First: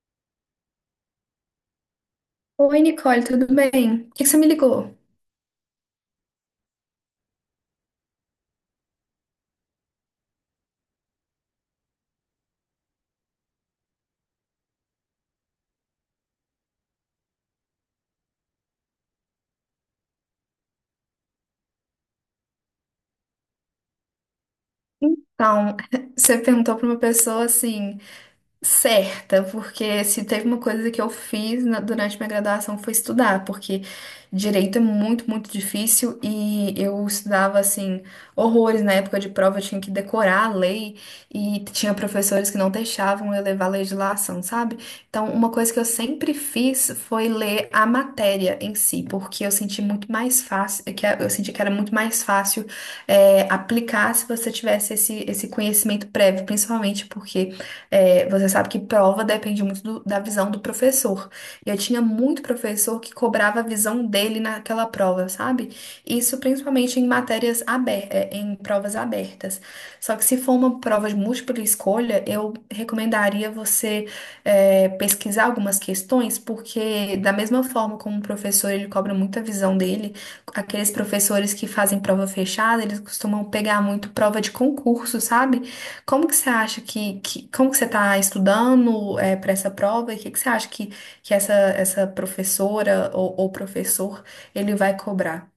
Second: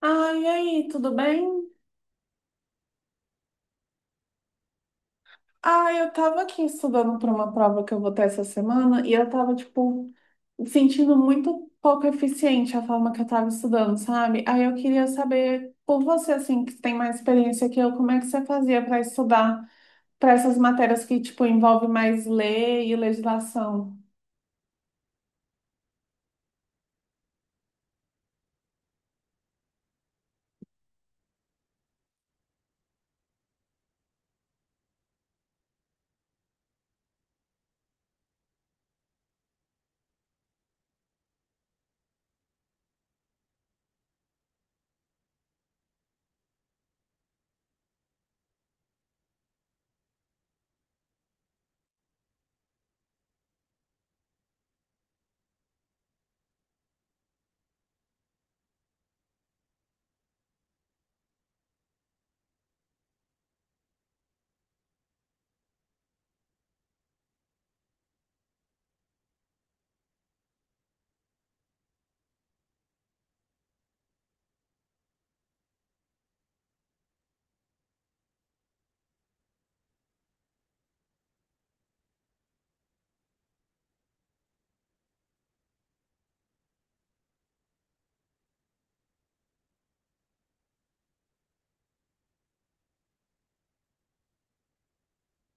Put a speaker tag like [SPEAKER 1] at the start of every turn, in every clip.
[SPEAKER 1] Ah, e aí, tudo bem?
[SPEAKER 2] Oi, Nicole, tudo bem? Por que que você me ligou?
[SPEAKER 1] Ah, eu tava aqui estudando para uma prova que eu vou ter essa semana e eu tava, tipo, sentindo muito pouco eficiente a forma que eu tava estudando, sabe? Aí eu queria saber, por você, assim, que tem mais experiência que eu, como é que você fazia para estudar para essas matérias que, tipo, envolve mais lei e legislação?
[SPEAKER 2] Então, você perguntou para uma pessoa assim, certa, porque se teve uma coisa que eu fiz durante minha graduação foi estudar, porque direito é muito, muito difícil e eu estudava assim horrores na época de prova, eu tinha que decorar a lei e tinha professores que não deixavam eu levar a legislação, sabe? Então, uma coisa que eu sempre fiz foi ler a matéria em si, porque eu senti que era muito mais fácil aplicar se você tivesse esse conhecimento prévio, principalmente porque você sabe que prova depende muito da visão do professor. E eu tinha muito professor que cobrava a visão dele naquela prova, sabe? Isso principalmente em matérias abertas, em provas abertas. Só que se for uma prova de múltipla escolha, eu recomendaria você pesquisar algumas questões, porque da mesma forma como o professor ele cobra muita visão dele, aqueles professores que fazem prova fechada, eles costumam pegar muito prova de concurso, sabe? Como que você acha que como que você está estudando para essa prova e que você acha que essa professora ou professor ele vai cobrar?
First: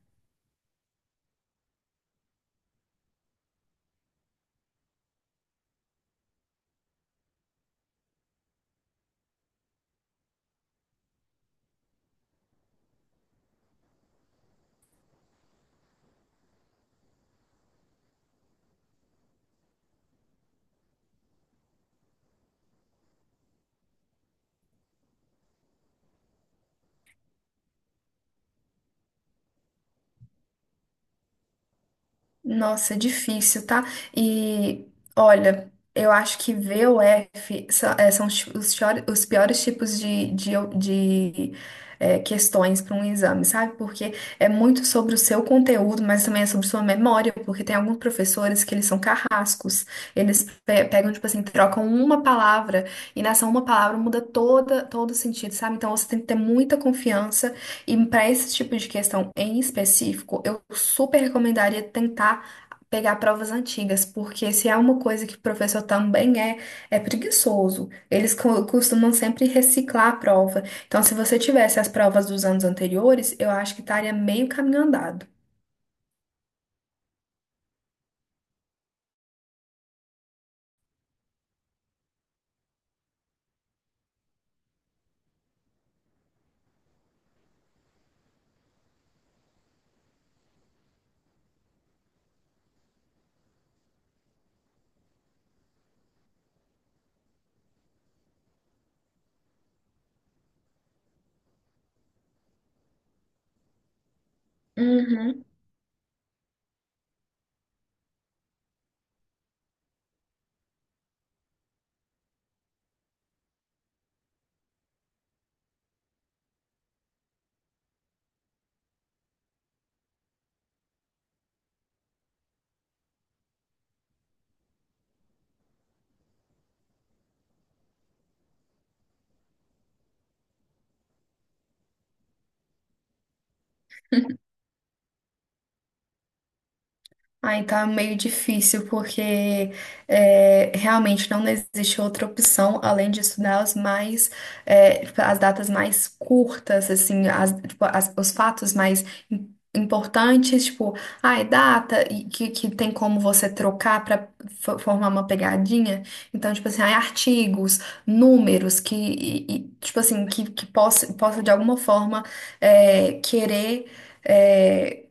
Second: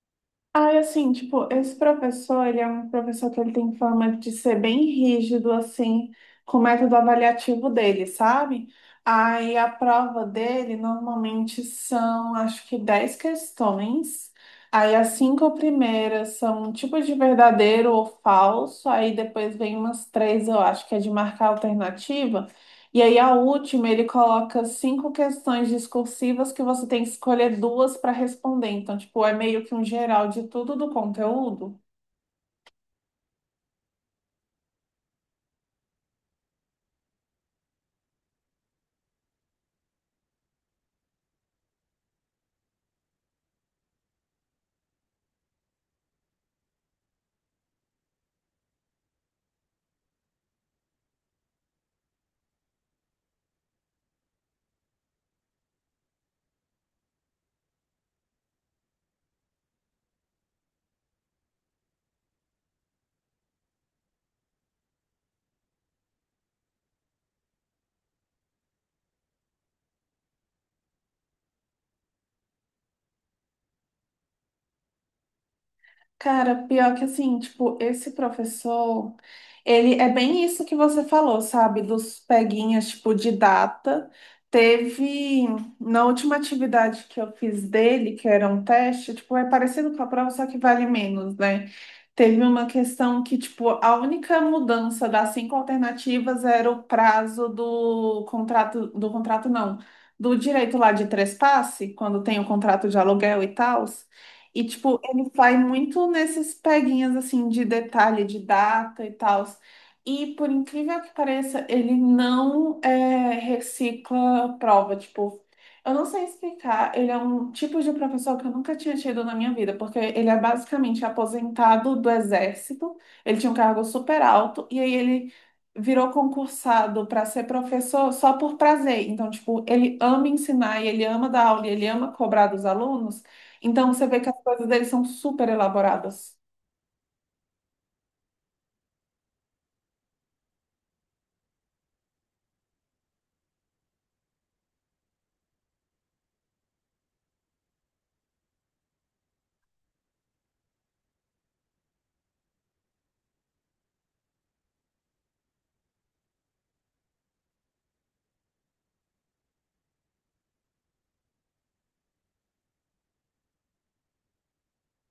[SPEAKER 1] Ai, assim, tipo, esse professor, ele é um professor que ele tem fama de ser bem rígido, assim, com o método avaliativo dele, sabe? Aí a prova dele normalmente são, acho que 10 questões. Aí as 5 primeiras são um tipo de verdadeiro ou falso. Aí depois vem umas 3, eu acho que é de marcar alternativa. E aí, a última, ele coloca 5 questões discursivas que você tem que escolher duas para responder. Então, tipo, é meio que um geral de tudo do conteúdo.
[SPEAKER 2] Nossa, é difícil, tá? E olha, eu acho que V ou F são os piores tipos de questões para um exame, sabe? Porque é muito sobre o seu conteúdo, mas também é sobre sua memória, porque tem alguns professores que eles são carrascos. Eles pegam, tipo assim, trocam uma palavra e nessa uma palavra muda todo o sentido, sabe? Então você tem que ter muita confiança e para esse tipo de questão em específico, eu super recomendaria tentar pegar provas antigas, porque se há uma coisa que o professor também é preguiçoso. Eles costumam sempre reciclar a prova. Então, se você tivesse as provas dos anos anteriores, eu acho que estaria meio caminho andado.
[SPEAKER 1] Cara, pior que assim, tipo, esse professor, ele é bem isso que você falou, sabe? Dos peguinhas, tipo, de data. Teve, na última atividade que eu fiz dele, que era um teste, tipo, é parecido com a prova, só que vale menos, né? Teve uma questão que, tipo, a única mudança das 5 alternativas era o prazo do contrato não, do direito lá de trespasse, quando tem o contrato de aluguel e tal. E, tipo, ele
[SPEAKER 2] Uhum.
[SPEAKER 1] vai muito nesses peguinhas, assim, de detalhe, de data e tal. E, por incrível que pareça, ele não é, recicla prova. Tipo, eu não sei explicar. Ele é um tipo de professor que eu nunca tinha tido na minha vida, porque ele é basicamente aposentado do exército. Ele tinha um cargo super alto. E aí ele virou concursado para ser professor só por prazer. Então, tipo, ele ama ensinar e ele ama dar aula e ele ama cobrar dos alunos. Então você vê que as coisas deles são super elaboradas.
[SPEAKER 2] Aí tá meio difícil, porque realmente não existe outra opção além de estudar tipo, as datas mais curtas, assim, os fatos mais importantes, tipo, ai, data, e que tem como você trocar para formar uma pegadinha. Então, tipo assim, ai, artigos, números, tipo assim, que possa de alguma forma querer. é,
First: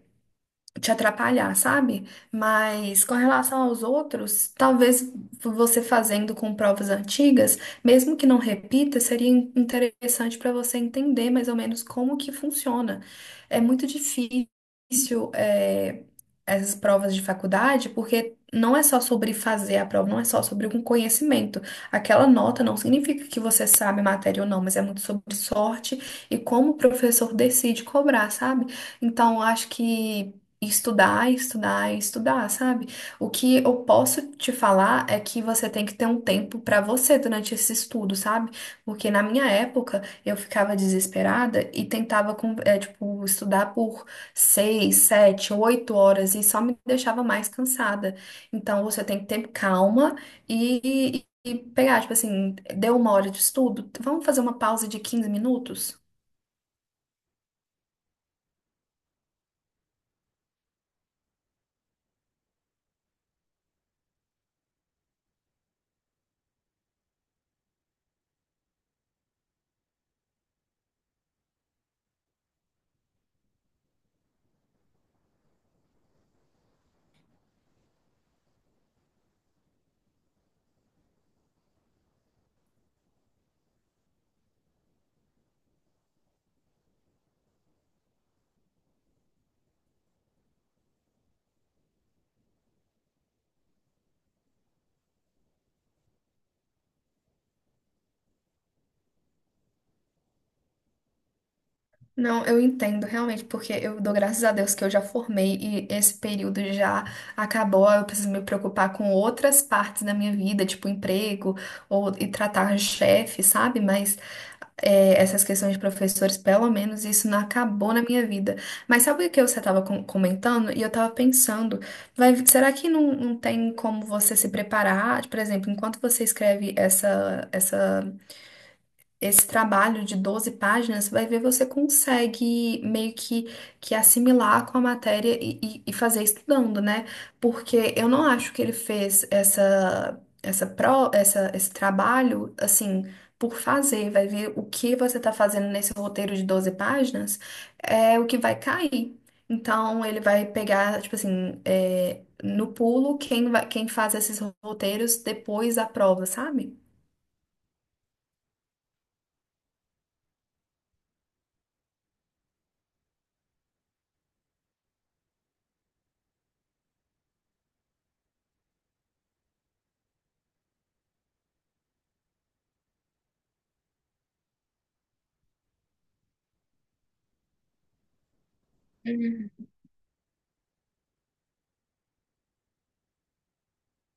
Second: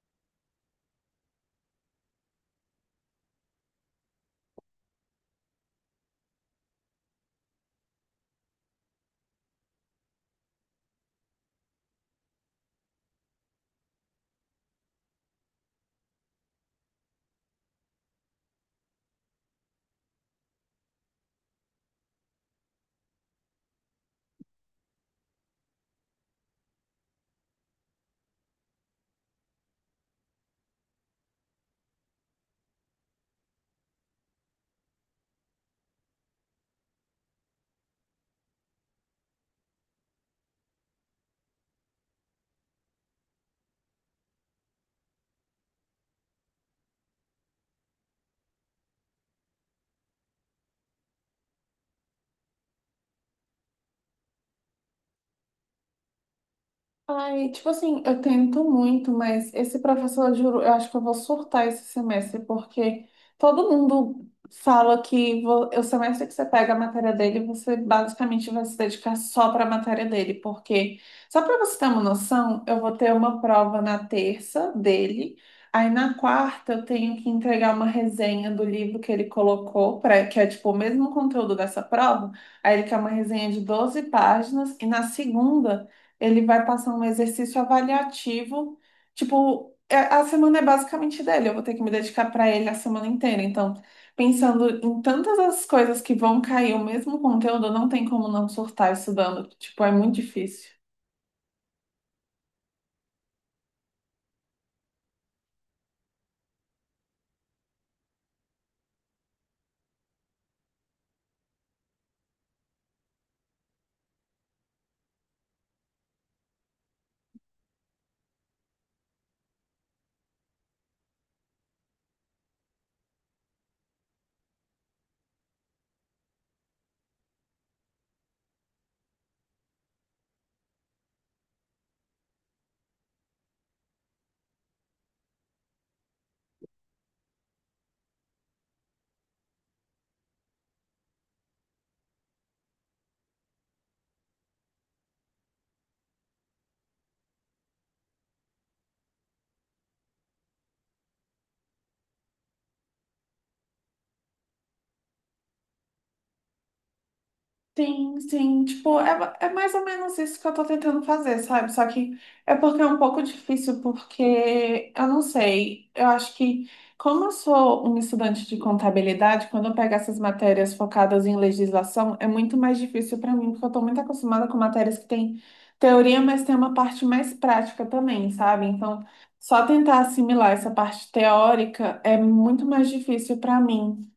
[SPEAKER 2] Te atrapalhar, sabe? Mas com relação aos outros, talvez você fazendo com provas antigas, mesmo que não repita, seria interessante para você entender mais ou menos como que funciona. É muito difícil, essas provas de faculdade, porque não é só sobre fazer a prova, não é só sobre um conhecimento. Aquela nota não significa que você sabe a matéria ou não, mas é muito sobre sorte e como o professor decide cobrar, sabe? Então, eu acho que estudar, estudar, estudar, sabe? O que eu posso te falar é que você tem que ter um tempo pra você durante esse estudo, sabe? Porque na minha época eu ficava desesperada e tentava tipo estudar por seis, sete, oito horas e só me deixava mais cansada. Então você tem que ter calma e pegar, tipo assim, deu uma hora de estudo, vamos fazer uma pausa de 15 minutos?
[SPEAKER 1] Ai, tipo assim, eu tento muito, mas esse professor, eu juro, eu acho que eu vou surtar esse semestre, porque todo mundo fala que o semestre que você pega a matéria dele, você basicamente vai se dedicar só para a matéria dele, porque, só para você ter uma noção, eu vou ter uma prova na terça dele, aí na quarta eu tenho que entregar uma resenha do livro que ele colocou, pra, que é tipo o mesmo conteúdo dessa prova, aí ele quer uma resenha de 12 páginas, e na segunda. Ele vai passar um exercício avaliativo. Tipo, a semana é basicamente dele. Eu vou ter que me dedicar para ele a semana inteira. Então, pensando em tantas as coisas que vão cair o mesmo conteúdo, não tem como não surtar estudando. Tipo, é muito difícil.
[SPEAKER 2] Não, eu entendo realmente, porque eu dou graças a Deus que eu já formei e esse período já acabou. Eu preciso me preocupar com outras partes da minha vida, tipo emprego ou e tratar chefe, sabe? Mas essas questões de professores, pelo menos isso não acabou na minha vida. Mas sabe o que você estava comentando? E eu estava pensando, vai, será que não tem como você se preparar? Por exemplo, enquanto você escreve essa, essa esse trabalho de 12 páginas, vai ver você consegue meio que assimilar com a matéria e fazer estudando, né? Porque eu não acho que ele fez esse trabalho, assim, por fazer. Vai ver o que você está fazendo nesse roteiro de 12 páginas, é o que vai cair. Então, ele vai pegar, tipo assim, é, no pulo, quem faz esses roteiros depois da prova, sabe?
[SPEAKER 1] Sim, sim, tipo, é, é mais ou menos isso que eu tô tentando fazer, sabe? Só que é porque é um pouco difícil, porque eu não sei, eu acho que como eu sou um estudante de contabilidade, quando eu pego essas matérias focadas em legislação, é muito mais difícil para mim, porque eu tô muito acostumada com matérias que tem teoria, mas tem uma parte mais prática também, sabe? Então, só tentar assimilar essa parte teórica é muito mais difícil para mim.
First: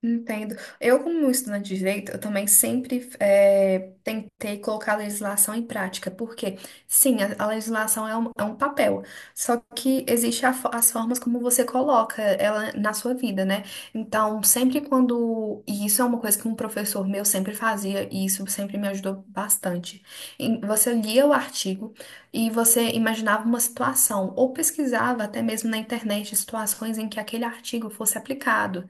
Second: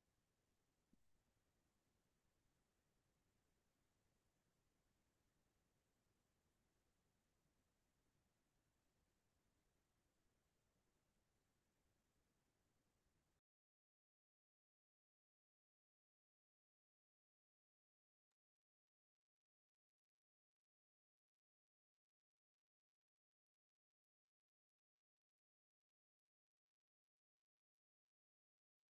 [SPEAKER 2] Entendo. Eu, como estudante de direito, eu também sempre tentei colocar a legislação em prática, porque, sim, a legislação é é um papel, só que existe a as formas como você coloca ela na sua vida, né? Então, sempre quando. E isso é uma coisa que um professor meu sempre fazia, e isso sempre me ajudou bastante. Você lia o artigo e você imaginava uma situação, ou pesquisava até mesmo na internet situações em que aquele artigo fosse aplicado.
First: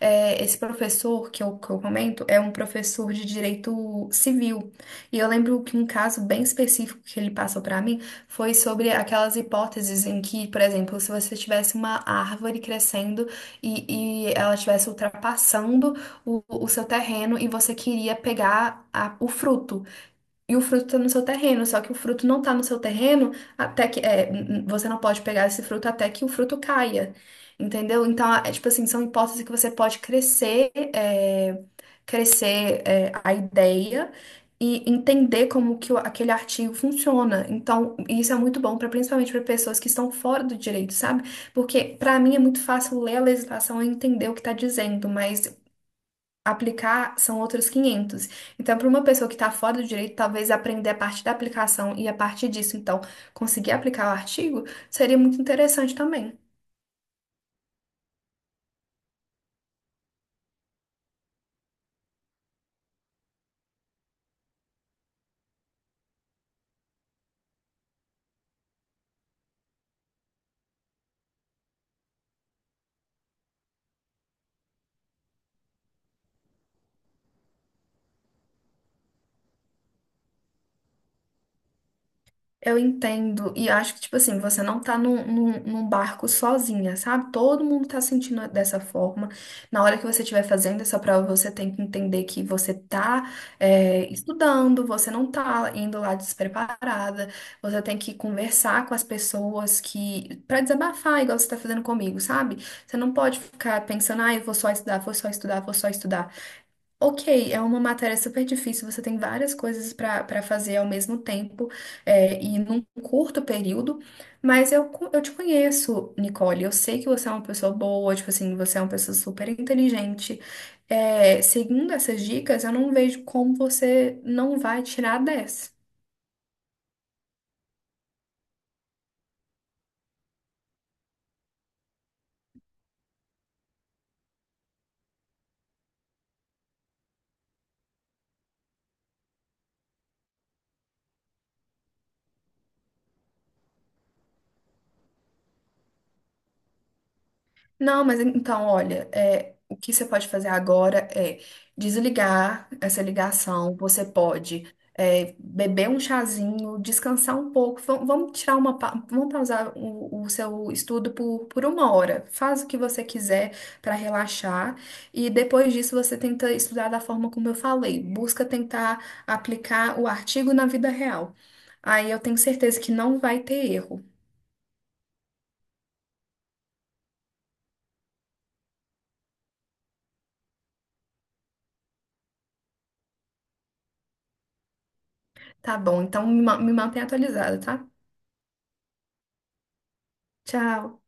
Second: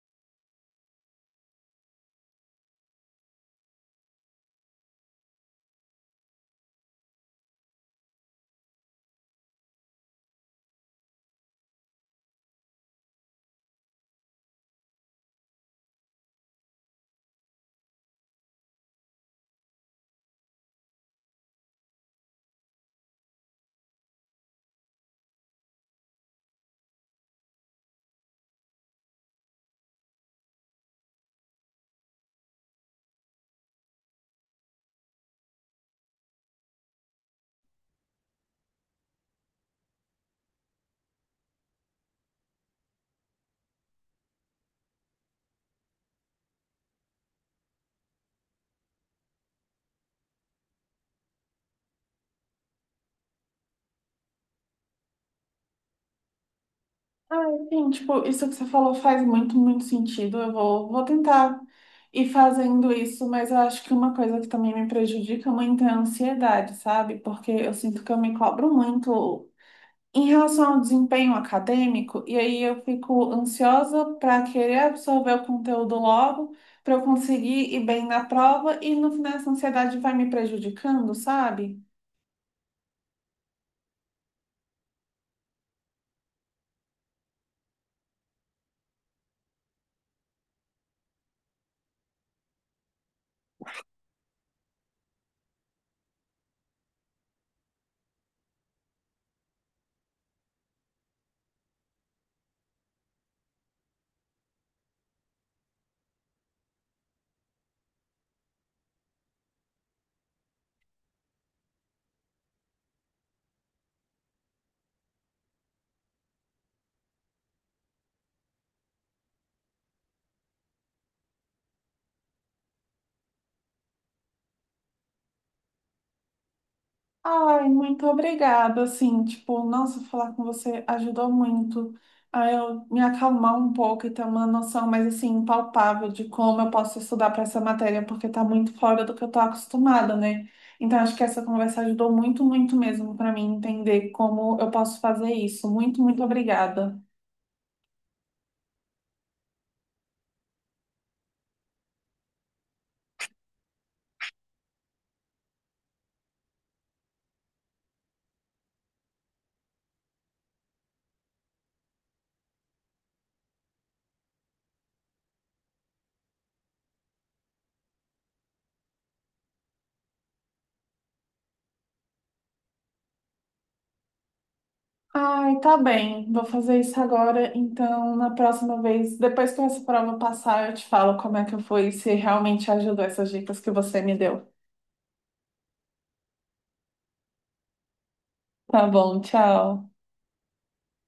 [SPEAKER 2] É, esse professor que eu comento é um professor de direito civil. E eu lembro que um caso bem específico que ele passou para mim foi sobre aquelas hipóteses em que, por exemplo, se você tivesse uma árvore crescendo e ela estivesse ultrapassando o seu terreno e você queria pegar o fruto. E o fruto está no seu terreno, só que o fruto não está no seu terreno até que você não pode pegar esse fruto até que o fruto caia, entendeu? Então, é tipo assim, são hipóteses que você pode crescer, a ideia e entender como que aquele artigo funciona. Então, isso é muito bom para principalmente para pessoas que estão fora do direito, sabe? Porque para mim é muito fácil ler a legislação e entender o que está dizendo, mas aplicar são outros 500. Então, para uma pessoa que está fora do direito, talvez aprender a parte da aplicação e a partir disso, então, conseguir aplicar o artigo seria muito interessante também.
[SPEAKER 1] Ah, sim, tipo, isso que você falou faz muito, muito sentido. Eu vou tentar ir fazendo isso, mas eu acho que uma coisa que também me prejudica muito é a ansiedade, sabe? Porque eu sinto que eu me cobro muito em relação ao desempenho acadêmico, e aí eu fico ansiosa para querer absorver o conteúdo logo, para eu conseguir ir bem na prova, e no final essa ansiedade vai me prejudicando, sabe?
[SPEAKER 2] Eu entendo, e acho que, tipo assim, você não tá num barco sozinha, sabe? Todo mundo tá sentindo dessa forma. Na hora que você estiver fazendo essa prova, você tem que entender que você tá, estudando, você não tá indo lá despreparada, você tem que conversar com as pessoas que, pra desabafar, igual você tá fazendo comigo, sabe? Você não pode ficar pensando, ah, eu vou só estudar, vou só estudar, vou só estudar. Ok, é uma matéria super difícil, você tem várias coisas para fazer ao mesmo tempo e num curto período, mas eu te conheço, Nicole, eu sei que você é uma pessoa boa, tipo assim, você é uma pessoa super inteligente. É, seguindo essas dicas, eu não vejo como você não vai tirar 10.
[SPEAKER 1] Ai, muito obrigada, assim, tipo, nossa, falar com você ajudou muito a eu me acalmar um pouco e ter uma noção mais, assim, palpável de como eu posso estudar para essa matéria, porque tá muito fora do que eu tô acostumada, né? Então, acho que essa conversa ajudou muito, muito mesmo para mim entender como eu posso fazer isso. Muito, muito obrigada.
[SPEAKER 2] Não, mas então, olha, é, o que você pode fazer agora é desligar essa ligação. Você pode beber um chazinho, descansar um pouco. Vamos tirar uma, vamos pausar o seu estudo por uma hora. Faz o que você quiser para relaxar e depois disso você tenta estudar da forma como eu falei. Busca tentar aplicar o artigo na vida real. Aí eu tenho certeza que não vai ter erro.
[SPEAKER 1] Ai, tá bem, vou fazer isso agora, então, na próxima vez, depois que essa prova passar, eu te falo como é que foi, e se realmente ajudou essas dicas que você me deu.
[SPEAKER 2] Tá bom, então me mantém atualizada, tá?
[SPEAKER 1] Tá bom, tchau.
[SPEAKER 2] Tchau.